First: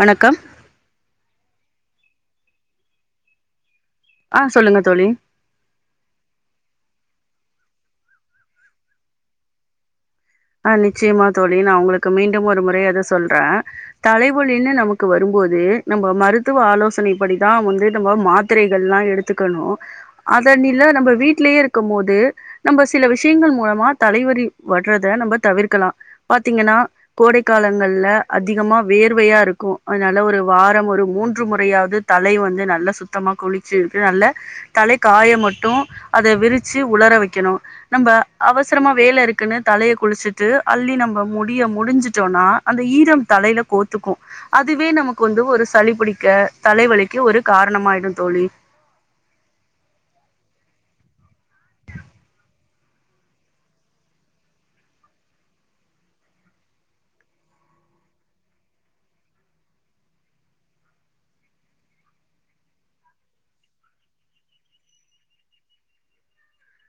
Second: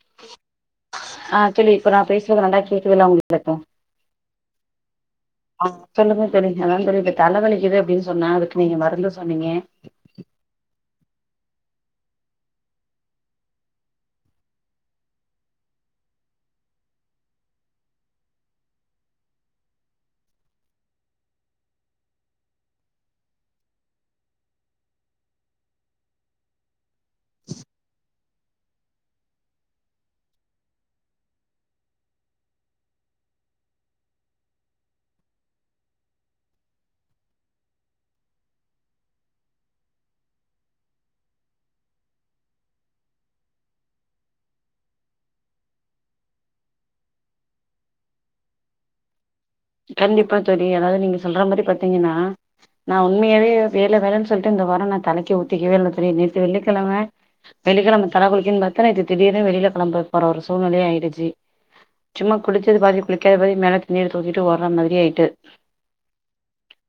வணக்கம் ஆ தோழி இப்போ நா பேசுறது நல்லா கேக்குதுல உங்களுக்கு அ சொல்லுங்க தோழி ஆ சொல்லுங்க தோழி அதா தோழி இப்ப தலவலிக்குது அப்டின்னு சொன்னே அதுக்கு நீங்க மருந்து சொன்னீங்க ஆ நிச்சயமா தோழி நா உங்களுக்கு மீண்டும் ஒரு முறை அத சொல்றே தலைவலியினு நமக்கு வரும்போது நம்ப மருத்துவ ஆலோசனைப்படிதா வந்து நம்ம மாத்திரைகள் எல்லாம் எடுத் த்துக்கணும் அதனில நம்ம வீட்லயே இருக்கும் போது நம்ப சில விஷயங்கள் மூலமா தலைவலி வரத நம்ம தவிர்க்கலா பாத்தீங்கனா கோடை காலங்கல்ல அதிகமா வேர்வையா இருக்கு அதனால ஒரு வாரம் ஒரு மூன்று முறையாது தலை வந்து நல்லா சுத்தமா குளிச்சு இருக்கு நல்ல தலை காய மட்டு அத விரிச்சு உளர வைக்கணு நம்ப அவசரமா வேலை இருக்குனு தலைய குளிச்சுட்டு அள்ளி நம்ம முடிய முடிஞ்சுட்டோனா அந்த ஈரம் தலையில கோத்துக்கு அதுவே நமக்கு வந்து ஒரு சளிபிடிக்க தலைவலிக்கு ஒரு காரணமாயிடு தோழி கண்டிப்பா தோழி அதாவது நீங்க சொல்ற மாரி பாத்தீங்கனா நா உண்மையாவே வேலை வேலைன்னு சொல்லிட்டு இந்த வாரோ நா தலைக்கு ஊத்திக்கவே இல்ல தோழி நேத்து வெள்ளிக்கிழம வெள்ளிக்கிழம தலை குளிக்கன்னு பாத்தா நேத்து ‌தீடிர்னு வெளில கிளம்ப போற ஒரு சூழ்நில ஆயிருச்சு சும்மா குளிச்சது பாதி குளிக்காதது பாதி மேல துணி எடுத்து வைக்கனு விட்டு வர மாதிரி ஆயிட்டு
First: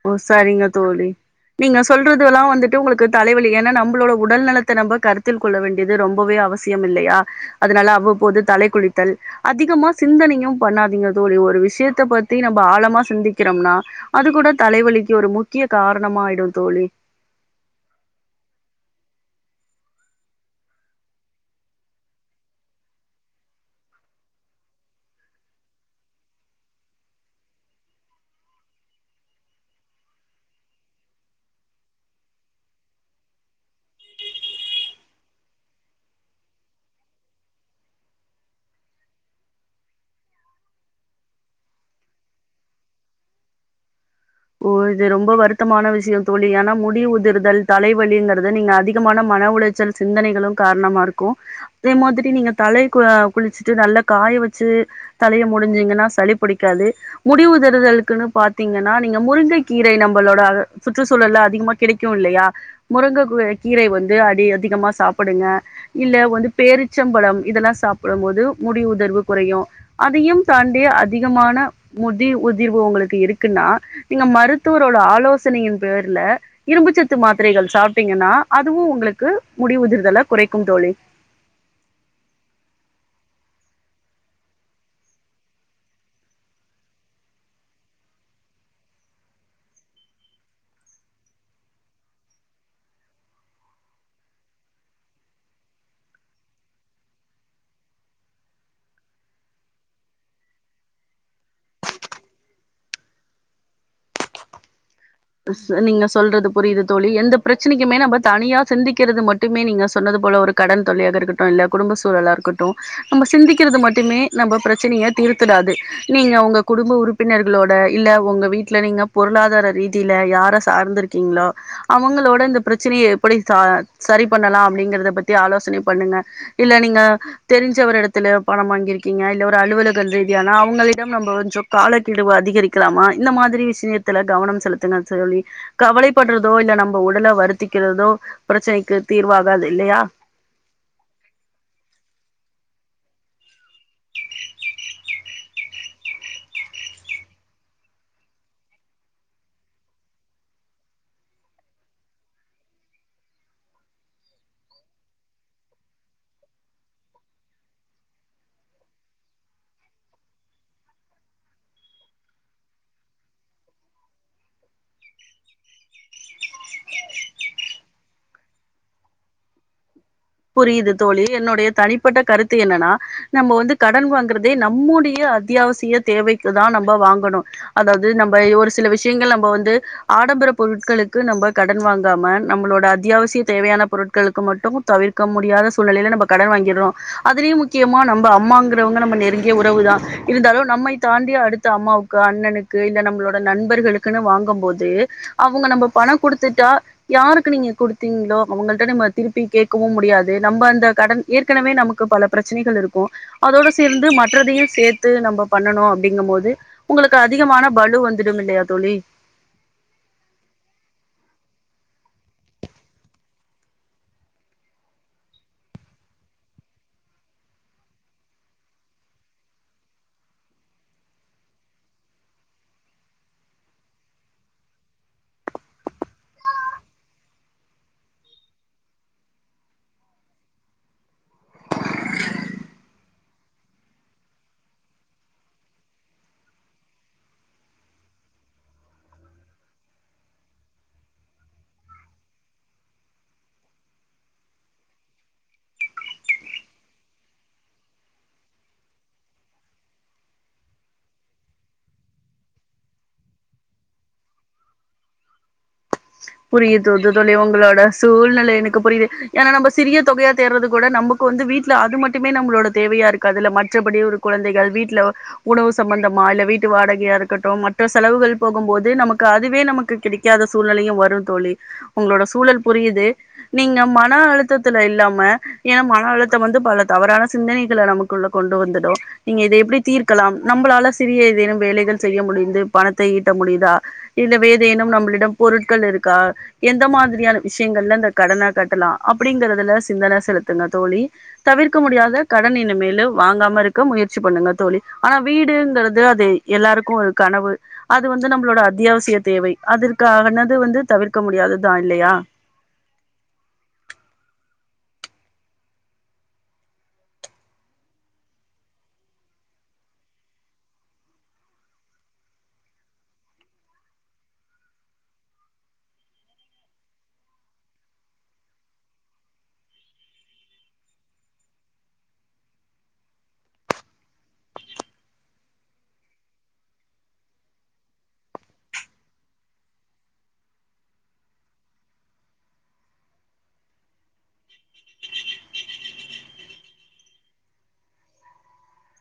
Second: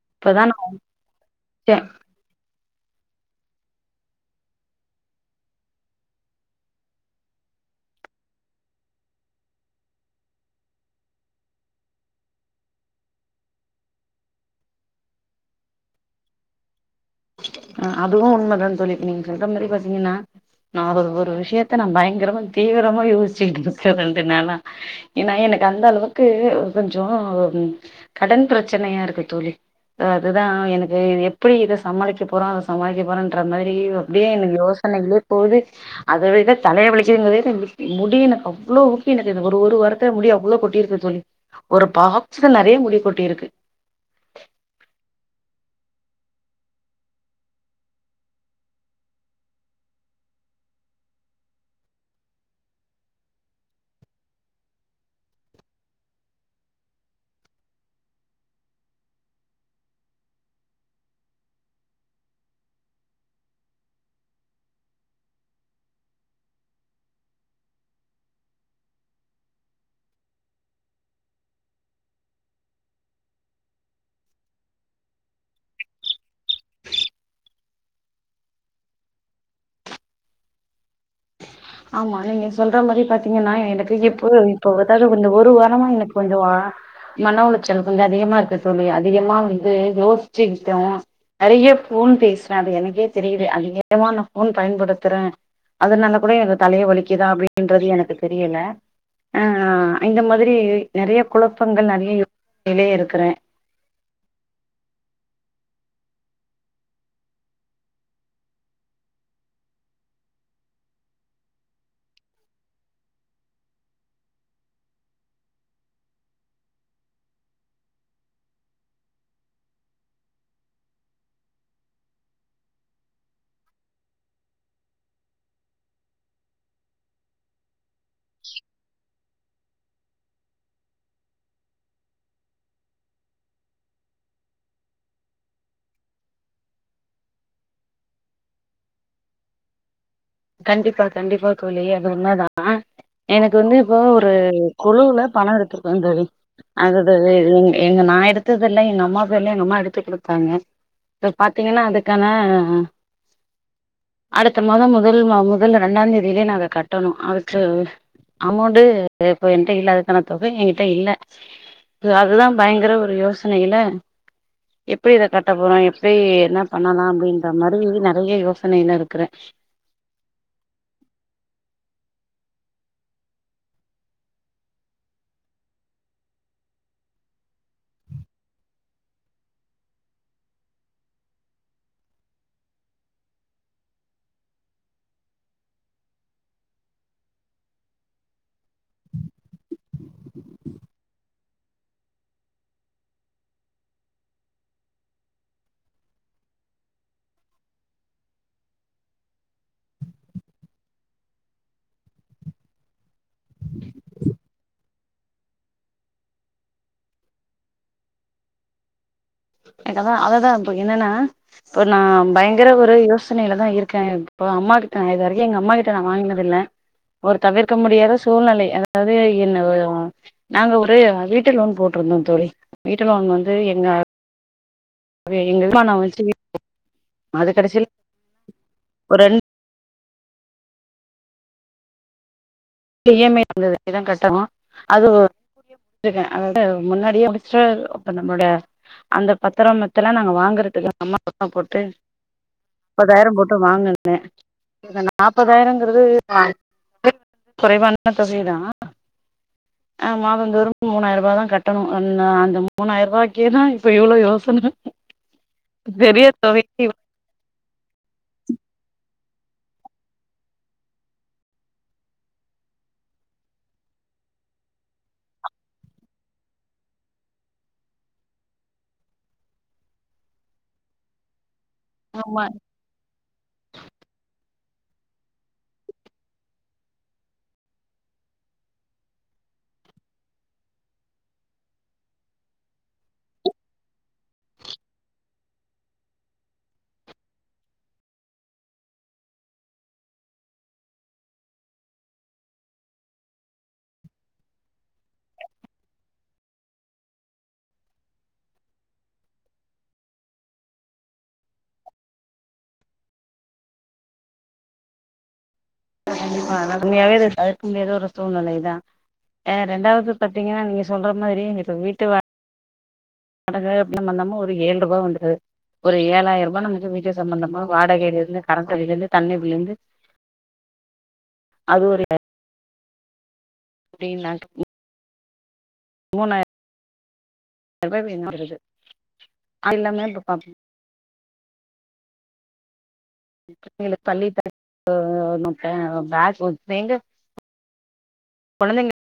ஓ இப்பதா நா சரிங்க தோழி உணர்ந்தே நீங்க சொல் துல்லாம் வந்துட்டு உங்களுக்கு தலைவலி ஏன்னா நம்மளோட உடல் நலத்தை நம்ம கருத்தில் கொள்ள வேண்டியது ரொம்பவே அவசியம் இல்லையா அதனால அவ்வபோது தலை குளித்தல் அதிகமா சிந்தனையு பண்ணாதீங்க தோழி ஒரு விஷயத்த பத்தி நம்ம ஆழமா சிந்திக்கிறோம்னா அது கூட தலைவலிக்கு ஒரு முக்கிய காரணமாயிடு தோழி ஆ அதுவு உண்மை தா தோழி நீங்க சொல்ற மாரி பாத்தீங்கனா நா ஒரு ஒரு விஷயத்த நா பயங்கரமா தீவிரமா யோசிச்சுகிட்டு இருக்கே ரெண்டு நாளா ஏன்னா எனக்கு அந்த அளவுக்கு கொஞ்சோ ஒரு கடன் பிரச்சனையா இருக்கு தோழி அதுதா எனக்கு எப்டி இத ச சமாளிக்கப் போறோ சமாளிக்க போறோன்ற மாரி அப்டியே எனக்கு யோசனைையிலே போது அத விட தலையே வலிக்குங்க எங்க வீட்ல முடியல அவ்ளோவு ஊக்கி எனக்கு ஒரு ஒரு வாரத் முடி அவ்ளோ கொட்டிருக்கு தோழி ஒரு பாக்ஸ் நெறைய முடி கொட்டிருக்கு ஓ இது ரொம்ப வருத்தமான விஷயம் தோழி ஏன்னா முடி உதிர்தல் தலைவலிங்கிறது நீங்க அதிகமான மன உளைச்சல் சிந்தனைகளும் காரணமா இருக்கு அதே மாதிரி நீங்க தலைக்கு குளிச்சுட்டு நல்லா காய வச்சு தலையை முடிஞ்சிங்கனா சளி பிடிக்காது முடிவு உதிர்தலுக்குனு பாத்தீங்கன்னா இந்த முருங்கை கீரை நம்மளோட சுற்றுச்சூழல்ல அதிகமா கிடைக்கு இல்லையா முருங்க கு கீரை வந்து அதி அதிகமா சாப்புடுங்க இல்ல வந்து பேரிச்சம்பழம் இதெல்லா சாப்படம்போது முடி உதர்வு குறையு அதையும் தாண்டி அதிகமான முடி உதிர்வு ஒங்களுக்கு இருக்குன்னா நீங்க மருத்துவரோட ஆலோசனையின் பேர்ல்ல இரும்புச்சத்து மாத்திரைகள் சாப்ட்டீங்கன்னா அதுவு ஒங்களுக்கு முடி உதிர்தல குறைக்கும் தோழி ஆமா நீங்க சொல்ற மாரி பாத்தீங்கன்னா எனக்கு இப்போ இப்பாத்தலு இந்த ஒரு வாரமா எனக்கு கொஞ்சோ ஆ மன உளைச்சல் கொஞ்சோ அதிகமாருக்கு தோழி அதிகமா வந்து யோச்சுக்கிட்டு நறைய ஃபோன் பேசுவே அது எனக்கே தெரிது அதிகமான நா ஃபோன் பயன்படுத்துறே அதனால கூட எனக்கு தலய வலிக்குதா அப்டின்றது எனக்கு தெரியல ஆ இந்த மாதிரி நறைய குழப்பங்கள் நறைய இருக்குறே நீங்க சொல்றது புரிது தோழி எந்த பிரச்சனைக்குமே நம்ப தனியா சிந்திக்கிறது மட்டுமே நீங்க சொன்னது போல ஒரு கடன் தொல்லையாக இருக்கட்டு இல்ல குடும்ப சூழலாருக்கட்டு நம்ம சிந்திக்கிறது மட்டுமே நம்ம பிரச்சனய தீர்த்துடாது நீங்க ஒங்க குடும்ப உறுப்பினர்களோட இல்ல ஒங்க வீட்ல நீங்க பொருளாதார ரீ தில யார சார்ந்திருக்கீங்ளோ அவுங்களோட இந்த பிரச்சனய எப்டி சா சரி பண்ணலா அப்டிங்கறத பத்தி ஆலோசனை பண்ணுங்க இல்ல நீங்க தெரிஞ்ச ஒரு எடத்துலயோ பணம் வாங்கியிருக்கீங்க இல்ல ஒரு அலுவல ங்கள் ரீதியான அவுங்களிடம் நம்ப கொஞ்சோ காலக்கெடுவ அதிகரிக்கலாமா இந்த மாதிரி விஷயத்தில கவனம் செலுத் தலா தோழி கவலை பட்றதோ இல்ல நம்ம உடல வருத்திக்கிறதோ பிரச்சனைக்கு தீர்வாகாது இல்லயா கண்டிப்பா கண்டிப்பா தோழி அது உண்மதா எனக்கு வந்து இப்போ ஒரு குழுல பணோ எடுத்திருக்கோ தோழி அது எங்க நா எடுத்ததுல எங்க அம்மா பேர்ல எங்க அம்மா எடுத்து குடுத்தாங்க இப்ப பாத்தீங்கன்னா அதுக்கான அடுத்த மாதம் வ முதல் மா முதல்ல ரெண்டாந் தேதிலே நாங்க கட்டணு அதுக்கு அமௌண்டு இப்ப ஏட்ட இல்ல அதுக்கான தொகை எ கிட்ட இல்ல அதுதா பயங்கர ஒரு யோசனைல எப்ப இத கட்ட போறோ எப்டி என்ன பண்ணலா அப்டின்ற மாரி நறைய யோசனைலருக்குறே புரிது தோழி என்னுடைய தனிப்பட்ட கருத்து என்னன்னா நம்ப வந்து கடன் வாங்கறதே நம்முடைய அத்தியாவ திய தேவைக்குதா நம்ப வாங்கணு அதாவ்து நம்ப ஒரு சில விஷ்யங்கள் நம்ப வந்து ஆடம்பர பொருட்களுக்கு நம்ப கடன் வாங்காம நம்மளோட அத்தியாவசிய தேவயான பொருட்களுக்கு மட்டு தவிர் க்க முடியாத சூழ்நிலைல நம்ப கடேன் வாங்கிறோ அதுலயு முக்கியமா நம்ம அம்மாங்றவங்க நம்ம நெருங்கிய உறவு தா இருந்தாலு நம்மை தாண்டி அடுத்த அம்மாவுக்கு அண்ணனுக்கு இத நம்மளோட நண்பர்களுக்குன்னு வாங்கும்போது அவுங்க நம்ம பணோ குடுத்துட்டா யாருக்கு நீங்க குடுத்தீங்ளோ அவுங்கள்ட்ட நம்ம திருப்பி கேக் கவு முடியாது நம்ப அந்த கடன் ஏற்கனவே நமக்கு பல பிரச்சனைகள் இருக்கு அதோடு சேர்ந்து மற்றதையு சே த்து நம்ப பண்ணனு அப்படிங்கம்போது ஒங்களுக்கு அதிகமான பலு வந்துடுமில்லயா தோழி என்ன தா அத தா இப்ப என்னன்னா இப்போ நா பயங்கர ஒரு யோசனைல தா இருக்கே இப்போ அம்மா கிட்ட நா இது வரைக்கு எங்க அம்மா கிட்ட நா வாங்னதில்ல ஒரு தவிர்க்க முடியாத சூழ்நிலை அதாவது என்ன நாங்க ஒரு வீட்டு லோன் போட்ருந்தோ தோழி வீட்டு லோன் வந்து எங்க இப்ப எங்க [inaudible] அது கடைசில [inaudible] ஒரு ரெண் டு ஈ எம்‌ ஐ அந்த தேதி தா கட்டணு அது [inaudible] அதாவ்து முன்னாடியே முடிச்சு இப்ப நம்ளோட அந்த பத்தரோ மத்தெல்லா நாங்க வாங்குறதுக்கு அம்மா [inaudible] போட்டு முப்பதாயிரோ போட்டு வாங்குன்னே இந்த நாப்பதாயிரங்கறது குறைவான தொகை தா ஆமா அவங்க ஒரு மூணாயிரருபா தா கட்டணு அன்ன அந்த மூணாயிர ரூபாய்க்கே தா இப்ப இவ்ளோ யோசன [inaudible] தொகைக்கு புரியுதுது தோழி உங்களோட சூழ்நில எனக்கு புரியுது ஏன்னா நம்ப சிறிய தொகையா தேடுறது கூட நமக்கு வந்து வீட்ல அது மட்டுமே நம்மளோட தேவையா இருக்காதுல்ல மற்றபடியு இருக் குழந்தைகள் வீட்ல உணவு சம்பந்தமா இல்ல வீட்டு வாடகையா இருக்கட்டு மற்ற செலவுகள் போகும் போது நமக்கு அதுவே நமக்கு கிடைக்காத சூழ் சூழ்நிலையு வரு தோழி உங்களோட ஆமா சூழல் புரியுது நீங்க மன அழுத்தத்துல இல்லாம ஏன்னா மன அழுத்தம் வந்து பல தவறான சிந்தனைகள நமக்குள்ள கொண்டு வந்துடு நீங்க இத எப்டி தீர்க்கலாம் நம்பளால சிறிய ஏதேனும் வேலைகள் செய்ய முடிந்து பணத்தை ஈட்ட முடியுதா இல்ல வேதேனும் நம்மளிடம் பொருட்கள் இருக்கா எந்த மாதிரியான விஷயங்கள்ல இந்த கடன கட்டலா அப்டிங்கிறதுல சிந்தனை செலுத்துங்க தோழி தவிர்க்க முடியாத கடன் இனிமேலு வாங்காம இருக்க முயற்சி பண்ணுங்க தோழி ஆனா வீடுங்கிறது அது எல்லாருக்கு ஒரு கனவு அது வந்து நம்மளோட அத்தியாவசிய தேவை அது தேவனது வந்து தவிர்க்க முடியாதுதா இல்லையா கண்டிப்பா ஆனா உண்மையாவே இத தவிர்க்கமுடியாத ஒரு சூழ்நிலைதா ஏ ரெண்டாவது பத்தீங்கன்னா நீங்க சொல்ற மாதிரி இங்குட்டு வீட்டு வாடகா அப்டின்னு வந்தோன்னா ஒரு ஏழு ரூபா வந்துருது ஒரு ஏழாயிர ரூபா நமக்கு வீட்டுசம்மந்தமா வாடகேல இருந்து கரண்ட்பில் இருந்து தண்ணி பில் இருந்து அது ஒரு டீனாக்கு ம் மூணாயிர ரூபா வேணுங்கிறது அது இல்லாம இப்ப பப் புள்ளைகளுக்கு பள்ளி பேக் [inaudible] னுட்டே பேக் ஒரு எங்க கொழந்தைங்க